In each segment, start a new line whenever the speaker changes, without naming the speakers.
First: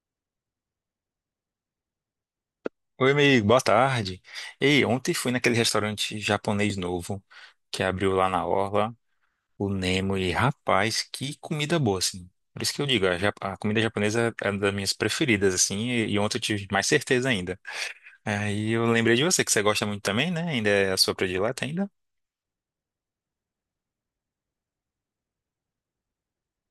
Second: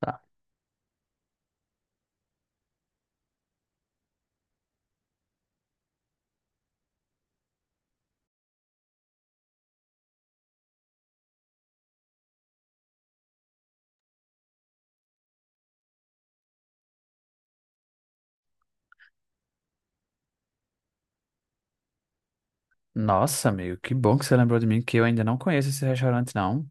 Tá.
Oi, amigo, boa tarde. Ei, ontem fui naquele restaurante japonês novo que abriu lá na Orla, o Nemo, e rapaz, que comida boa, assim. Por isso que eu digo, a comida japonesa é uma das minhas preferidas, assim, e ontem eu tive mais certeza ainda. Aí eu lembrei de você, que você gosta muito também, né? Ainda é a sua predileta ainda?
Nossa, amigo, que bom que você lembrou de mim, que eu ainda não conheço esse restaurante, não.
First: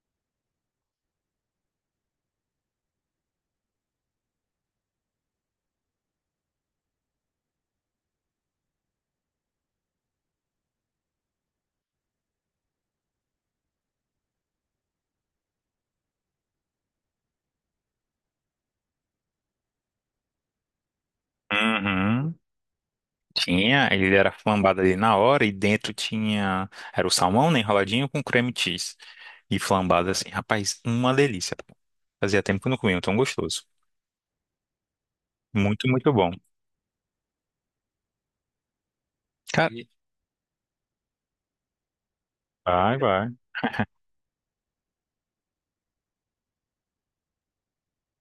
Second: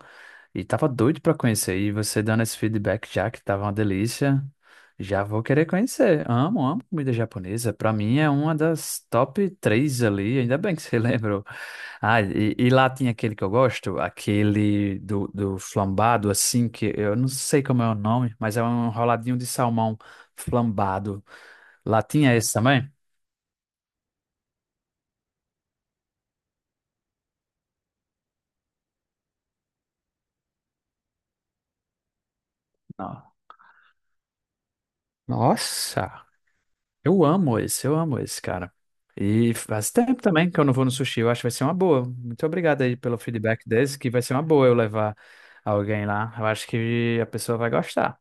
E tava doido pra conhecer. E você dando esse feedback já, que tava uma delícia, já vou querer conhecer. Amo, amo comida japonesa. Pra mim é uma das top três ali. Ainda bem que você lembrou. Ah, e lá tinha aquele que eu gosto, aquele do flambado, assim, que eu não sei como é o nome, mas é um enroladinho de salmão flambado. Lá tinha
Uhum.
esse também?
Tinha, ele era flambado ali na hora e dentro tinha, era o salmão, né, enroladinho com creme cheese. E flambado assim, rapaz, uma delícia. Fazia tempo que eu não comia, um tão
Não.
gostoso. Muito, muito
Nossa!
bom.
Eu amo esse, cara. E
Cara,
faz tempo também que eu não vou no sushi. Eu acho que vai ser uma boa. Muito obrigado aí
vai,
pelo
vai,
feedback desse, que vai ser uma boa eu levar alguém lá. Eu acho que a pessoa vai gostar.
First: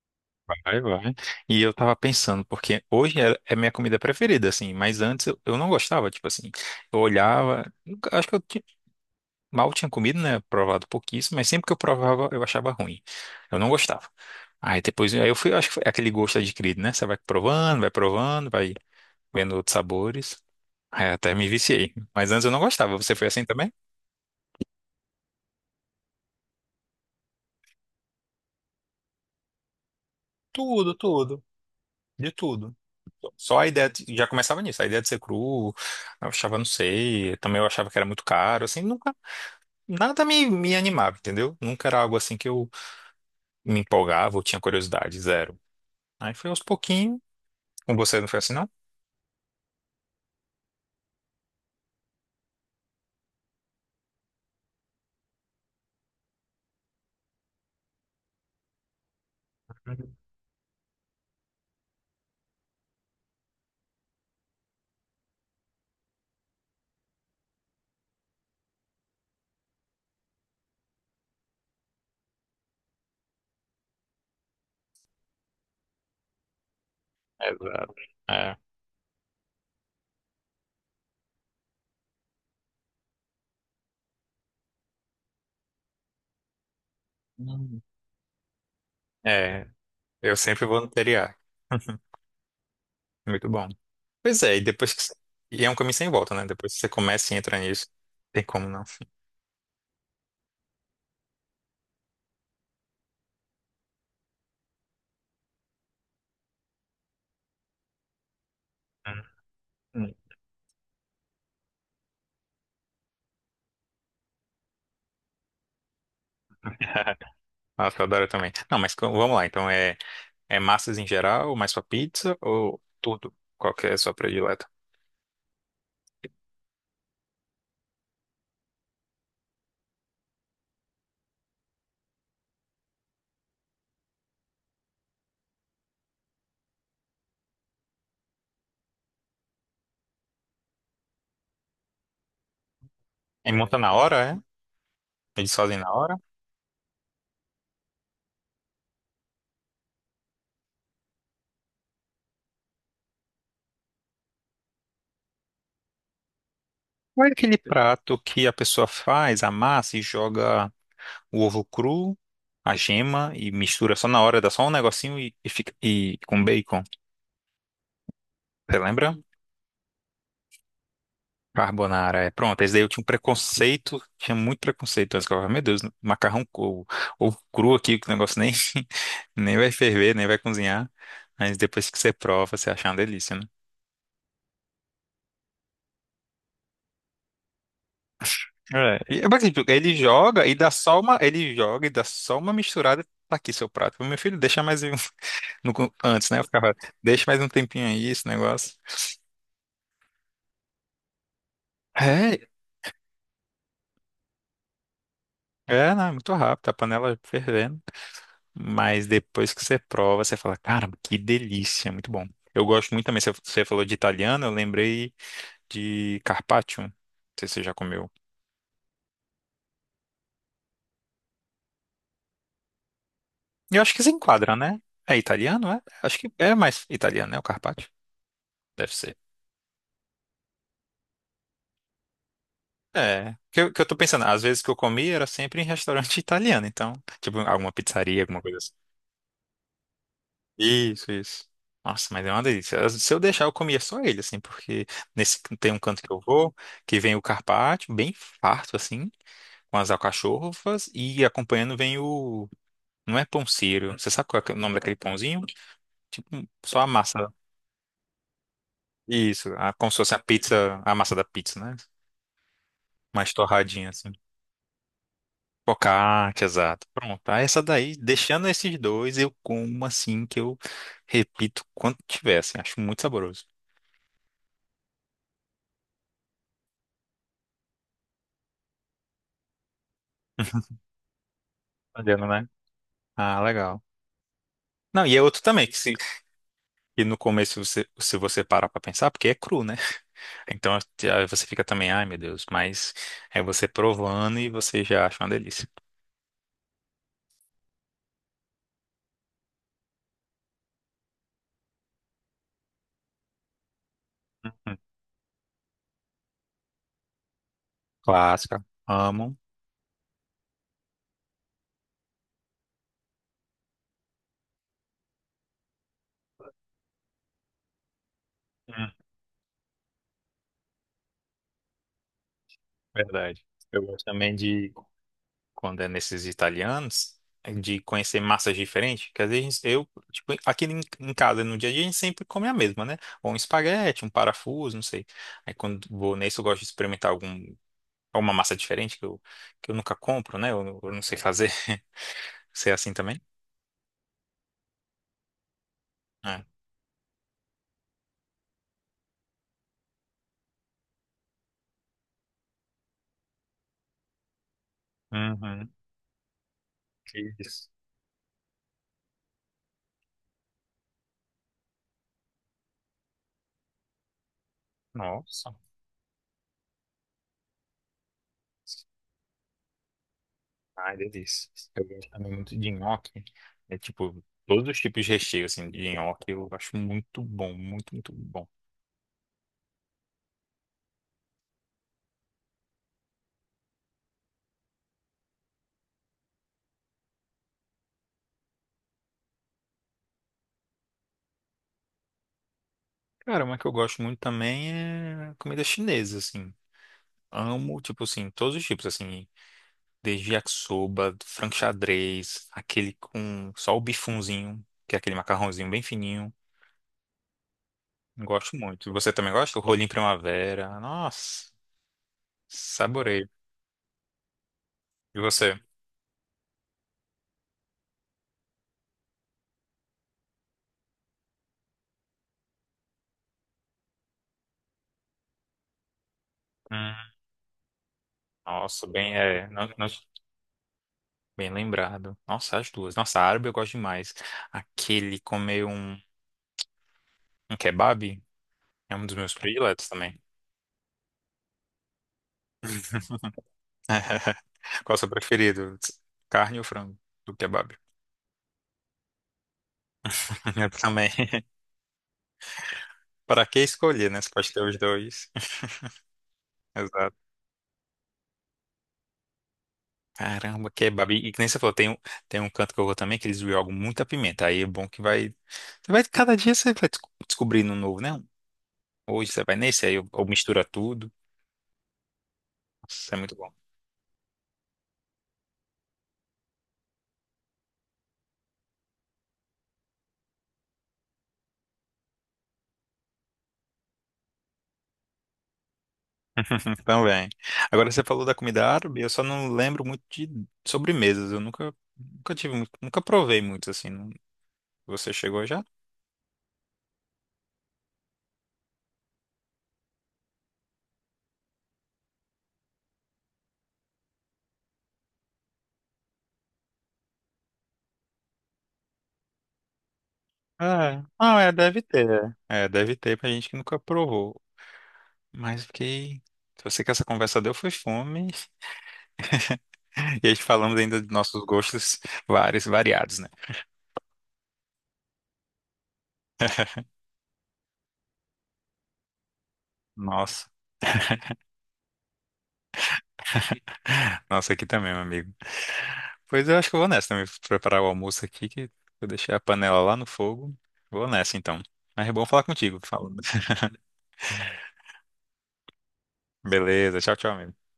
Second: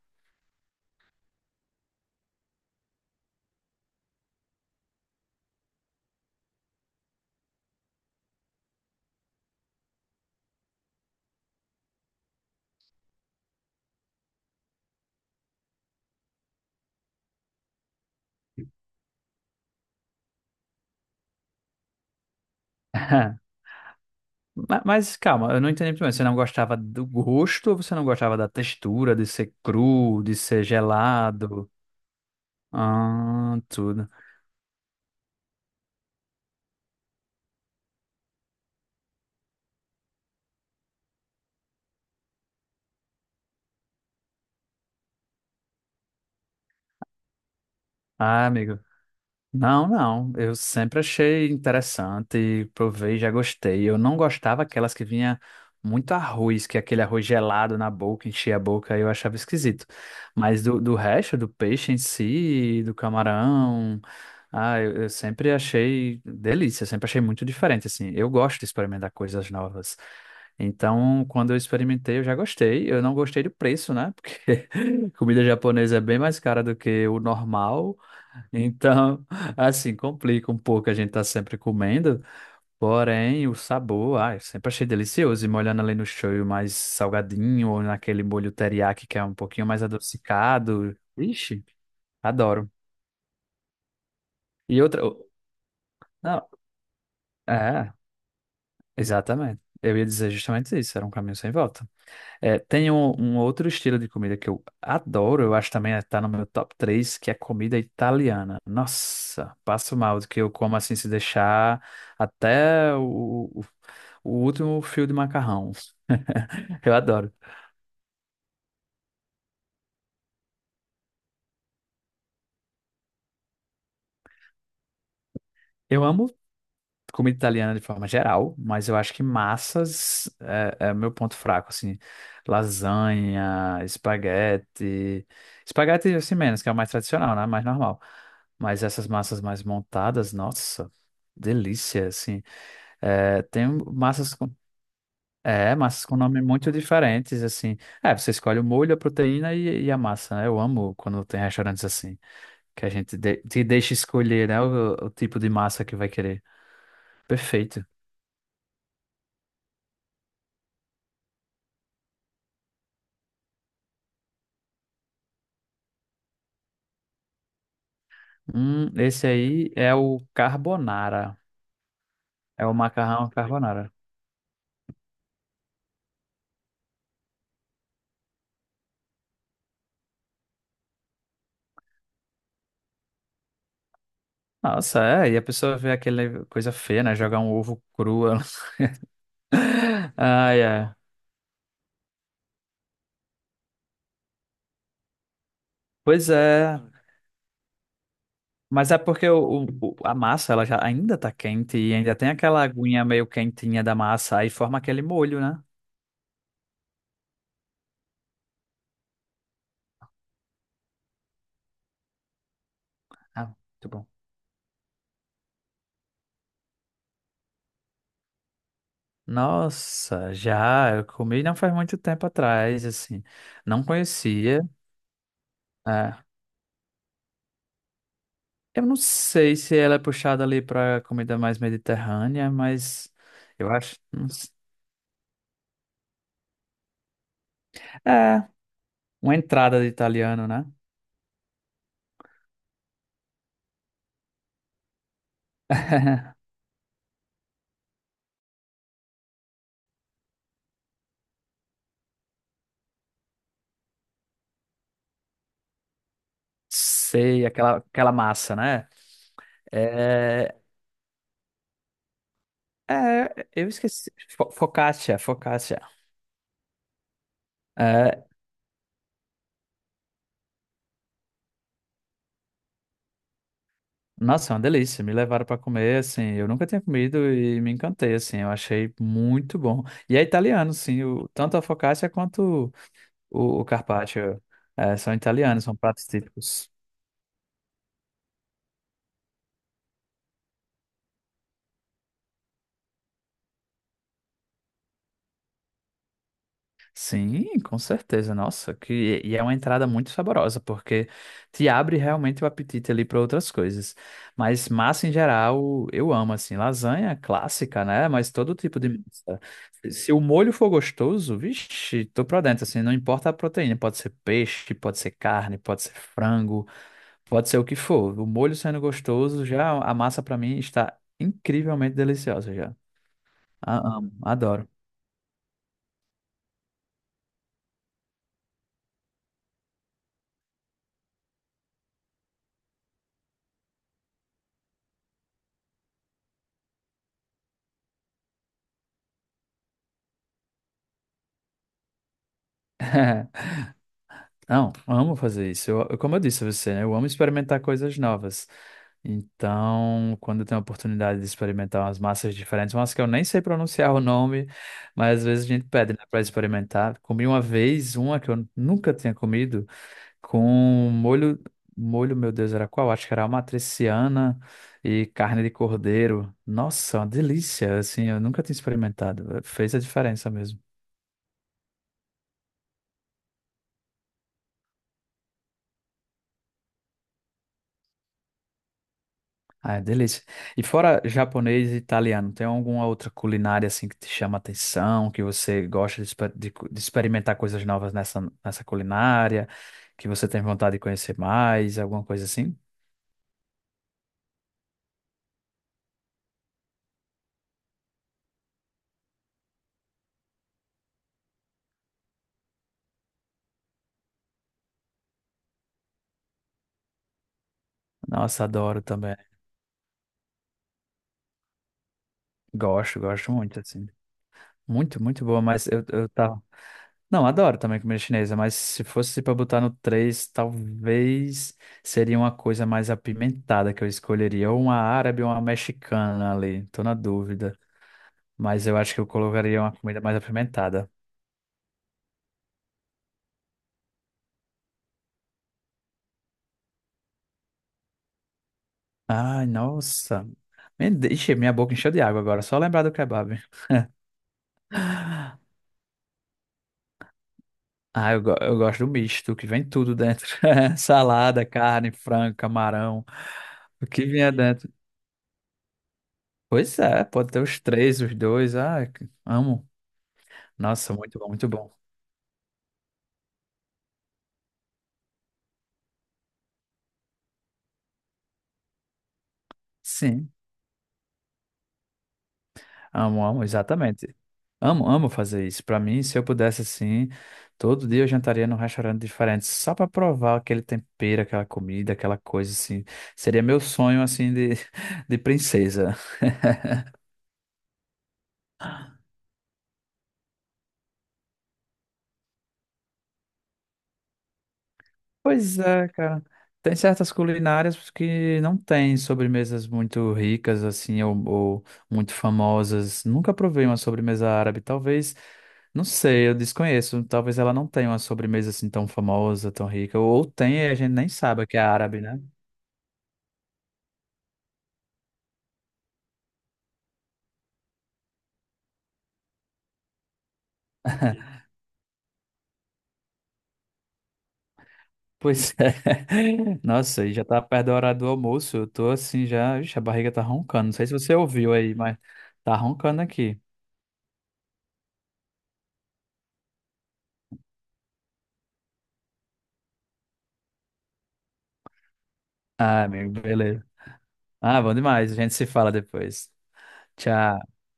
vai, vai. E eu tava pensando, porque hoje é minha comida preferida, assim, mas antes eu não gostava, tipo assim, eu olhava, acho que eu mal tinha comido, né? Provado pouquíssimo, mas sempre que eu provava eu achava ruim. Eu não gostava. Aí depois, aí eu fui, acho que foi aquele gosto adquirido, né? Você vai provando, vai provando, vai vendo outros sabores. Aí até me viciei. Mas antes eu não gostava. Você foi assim também?
Mas calma, eu não entendi muito bem. Você não gostava do gosto ou você não gostava da textura, de ser cru, de ser
Tudo, tudo,
gelado?
de tudo. Só
Ah,
a ideia
tudo.
já começava nisso, a ideia de ser cru, eu achava, não sei, também eu achava que era muito caro, assim, nunca, nada me animava, entendeu? Nunca era algo assim que eu me empolgava ou tinha curiosidade, zero. Aí foi aos pouquinhos, com você não foi
Ah,
assim, não?
amigo. Não, não. Eu sempre achei interessante, provei, já gostei. Eu não gostava aquelas que vinha muito arroz, que é aquele arroz gelado na boca, enchia a boca, eu achava esquisito.
Uhum.
Mas do resto, do peixe em si, do camarão, ah, eu sempre achei delícia, sempre achei muito diferente, assim. Eu gosto de experimentar coisas novas. Então, quando eu experimentei, eu já gostei. Eu não gostei do preço, né? Porque comida japonesa é bem mais cara do que o
Exato.
normal.
É.
Então, assim, complica um pouco, a gente tá sempre comendo, porém o sabor, ai, eu sempre achei delicioso, e molhando ali no shoyu mais salgadinho,
Hum.
ou naquele molho teriyaki que é um pouquinho
É,
mais
eu sempre vou no
adocicado,
TDA.
ixi, adoro.
Muito bom. Pois é, e
E
depois que.
outra,
você-
o-
E é um caminho sem volta, né?
não,
Depois que você começa e entra nisso,
é,
tem como não.
exatamente, eu ia dizer justamente isso, era um caminho sem volta. É, tem um outro estilo de comida que eu adoro, eu acho também está no meu top 3 que é comida italiana. Nossa, passo
Hum.
mal do que eu como assim se deixar até o último fio de macarrão. Eu adoro.
Nossa, eu adoro também. Não, mas vamos lá, então é. É massas em geral, mais pra pizza ou tudo? Qual que é a sua predileta?
Eu amo comida italiana de forma geral, mas eu acho que massas é meu ponto fraco, assim, lasanha, espaguete, espaguete assim menos, que é o mais tradicional, né, mais normal, mas essas massas mais montadas, nossa, delícia, assim, é,
E
tem
monta na hora,
massas com,
é? Eles
é,
fazem na
massas
hora?
com nome muito diferentes, assim, é, você escolhe o molho, a proteína e a massa, né, eu amo quando tem restaurantes assim, que te deixa escolher, né, o tipo de massa que vai querer,
Ou é aquele
perfeito.
prato que a pessoa faz, amassa e joga o ovo cru, a gema e mistura só na hora, dá só um negocinho e fica e com bacon. Você lembra?
Esse aí é o carbonara.
Carbonara, é. Pronto,
É
esse
o
daí eu tinha um
macarrão carbonara.
preconceito, tinha muito preconceito antes, que eu falava, meu Deus, macarrão ou, cru aqui, que o negócio nem, nem vai ferver, nem vai cozinhar, mas depois que você prova, você acha uma delícia, né?
Nossa, é. E a pessoa vê aquela coisa feia, né? Jogar um ovo cru.
É, e, mas, assim, tipo, ele joga e
Ai,
dá
é.
só uma, ele joga e dá só uma misturada, tá aqui seu prato. Meu filho, deixa mais um,
Pois
antes, né? Eu ficava,
é.
deixa mais um tempinho aí, esse negócio.
Mas é porque a massa ela já ainda tá quente e ainda tem
É,
aquela aguinha meio quentinha da massa. Aí forma aquele molho, né?
é, né? Muito rápido, a panela fervendo. Mas depois que você prova, você fala, caramba, que delícia, muito bom. Eu gosto muito também, você
Ah,
você falou
muito
de
bom.
italiano, eu lembrei de carpaccio. Não sei se você já comeu.
Nossa, já. Eu comi não faz muito tempo atrás, assim.
Eu
Não
acho que se enquadra,
conhecia.
né? É italiano, é? Acho
É.
que é mais italiano, né? O carpaccio.
Eu
Deve
não
ser.
sei se ela é puxada ali pra comida mais mediterrânea, mas
É, que
eu
eu, que eu tô
acho.
pensando,
Não
às
s-
vezes que eu comi era sempre em restaurante italiano, então, tipo, alguma pizzaria, alguma
É,
coisa assim.
uma entrada de italiano, né?
Isso, isso. Nossa, mas é uma delícia. Se eu deixar, eu comia só ele, assim, porque nesse tem um canto que eu vou, que vem o carpaccio, bem farto, assim, com as alcachofras e acompanhando vem o. Não é pão sírio. Você sabe qual é o nome daquele pãozinho? Tipo, só a massa.
Sei, aquela, aquela massa, né?
Isso, como se fosse a
É,
pizza, a massa da pizza, né? Mais
é, eu
torradinha,
esqueci.
assim.
Focaccia, focaccia.
Focaccia, exato. Pronto. Aí essa daí,
É,
deixando esses dois, eu como assim, que eu repito quanto tiver, assim. Acho muito saboroso.
nossa, é uma delícia. Me levaram para comer, assim. Eu nunca tinha comido e me encantei, assim. Eu achei muito bom. E é italiano, sim. O, tanto a focaccia
Olhando, né?
quanto
Ah,
o
legal.
carpaccio, é,
Não,
são
e é outro
italianos,
também,
são
que, se,
pratos típicos.
que no começo, você, se você parar pra pensar, porque é cru, né? Então aí você fica também, ai meu Deus, mas é você provando e você já acha uma delícia.
Sim, com certeza. Nossa, que e é uma entrada muito saborosa, porque te abre realmente o apetite ali para outras coisas. Mas
Uhum.
massa em geral, eu amo assim, lasanha clássica, né? Mas todo
Clássica,
tipo de
amo.
massa. Se o molho for gostoso, vixe, tô pra dentro assim, não importa a proteína, pode ser peixe, pode ser carne, pode ser frango, pode ser o que for. O molho sendo
Hum,
gostoso, já a massa pra mim está incrivelmente deliciosa já.
verdade. Eu gosto
Amo,
também
adoro.
de, quando é nesses italianos, de conhecer massas diferentes, que às vezes eu, tipo, aqui em casa, no dia a dia, a gente sempre come a mesma, né? Ou um espaguete, um parafuso, não sei. Aí quando vou nesse, eu gosto de experimentar algum, alguma massa diferente que eu, nunca compro, né? Eu não sei fazer. Você é assim também?
Não, amo fazer isso. Como eu disse
É.
a você, né, eu amo experimentar coisas novas. Então, quando eu tenho a oportunidade de experimentar umas massas diferentes, umas que eu nem sei pronunciar o nome, mas às vezes a gente
Uhum.
pede, né, para experimentar. Comi
Que
uma
isso.
vez uma que eu nunca tinha comido com molho, molho, meu Deus, era qual? Acho que era amatriciana e carne de
Nossa.
cordeiro. Nossa, uma delícia, assim, eu nunca tinha experimentado. Fez a diferença mesmo.
Ai, delícia. Eu gosto também muito de nhoque. É tipo, todos os tipos de recheio, assim, de nhoque eu acho muito bom, muito, muito bom.
Ah, é delícia. E fora japonês e italiano, tem alguma outra culinária assim que te chama a atenção, que você gosta de, de experimentar coisas novas nessa, nessa culinária, que você tem vontade de conhecer mais, alguma coisa assim?
Cara, uma que eu gosto muito também é comida chinesa, assim. Amo, tipo assim, todos os tipos, assim. Desde yakisoba, frango xadrez, aquele com só o bifunzinho, que é aquele macarrãozinho bem fininho.
Nossa,
Gosto
adoro
muito. Você
também.
também gosta? O rolinho primavera. Nossa,
Gosto,
saborei.
gosto muito, assim. Muito,
E
muito boa,
você?
mas eu tava... Não, adoro também comida chinesa, mas se fosse pra botar no 3, talvez seria uma coisa mais apimentada que eu escolheria, ou uma árabe ou uma mexicana ali, tô na
Hum,
dúvida. Mas eu
nossa,
acho que eu
bem, é.
colocaria
Não,
uma
não.
comida mais apimentada.
Bem lembrado. Nossa, as duas. Nossa, árabe eu gosto demais. Aquele comer um kebab é um dos meus
Ai,
prediletos também.
nossa. Me deixa, minha boca encheu de água agora, só lembrar do kebab.
Qual é o seu preferido? Carne ou frango? Do kebab.
Ah, eu gosto do misto, que vem tudo dentro.
Eu também.
Salada, carne, frango, camarão,
Para que
o que
escolher, né? Você
vinha
pode ter
dentro.
os dois.
Pois é,
Exato.
pode ter os três, os dois. Amo.
Caramba,
Nossa,
kebab.
muito bom,
E que
muito
nem você falou,
bom.
tem um canto que eu vou também que eles jogam muita pimenta. Aí é bom que vai. Você vai cada dia você vai descobrindo um novo, né? Hoje você vai nesse, aí eu
Sim.
mistura tudo. Nossa, isso é
Amo,
muito
amo,
bom.
exatamente. Amo, amo fazer isso. Pra mim, se eu pudesse assim, todo dia eu jantaria num restaurante diferente, só pra provar aquele tempero, aquela comida, aquela coisa assim. Seria meu sonho assim de, de princesa.
Também. Agora você falou da comida árabe, eu só não lembro muito de sobremesas. Eu nunca, nunca tive, nunca provei muito assim. Você chegou
Pois
já?
é, cara. Tem certas culinárias que não têm sobremesas muito ricas, assim, ou muito famosas. Nunca provei uma sobremesa árabe. Talvez, não sei, eu desconheço. Talvez ela não tenha uma sobremesa assim tão famosa, tão rica. Ou tem, e a gente
É.
nem
Não,
sabe
é,
que é
deve
árabe, né?
ter. É, deve ter pra gente que nunca provou. Mas fiquei. Eu sei que essa conversa deu foi fome. E a gente falamos ainda de nossos gostos vários, variados, né?
Pois é. Nossa, e já tá perto da hora do almoço. Eu tô assim já. Ixi, a barriga tá
Nossa.
roncando. Não sei se você ouviu aí, mas tá roncando aqui.
Nossa, aqui também, meu amigo. Pois eu acho que eu vou nessa também, preparar o almoço aqui, que eu deixei a panela lá no fogo. Vou nessa então. Mas é bom falar contigo,
Ah, amigo,
falando.
beleza. Ah, bom demais. A gente se fala depois.
Beleza, tchau, tchau,
Tchau.
amigo.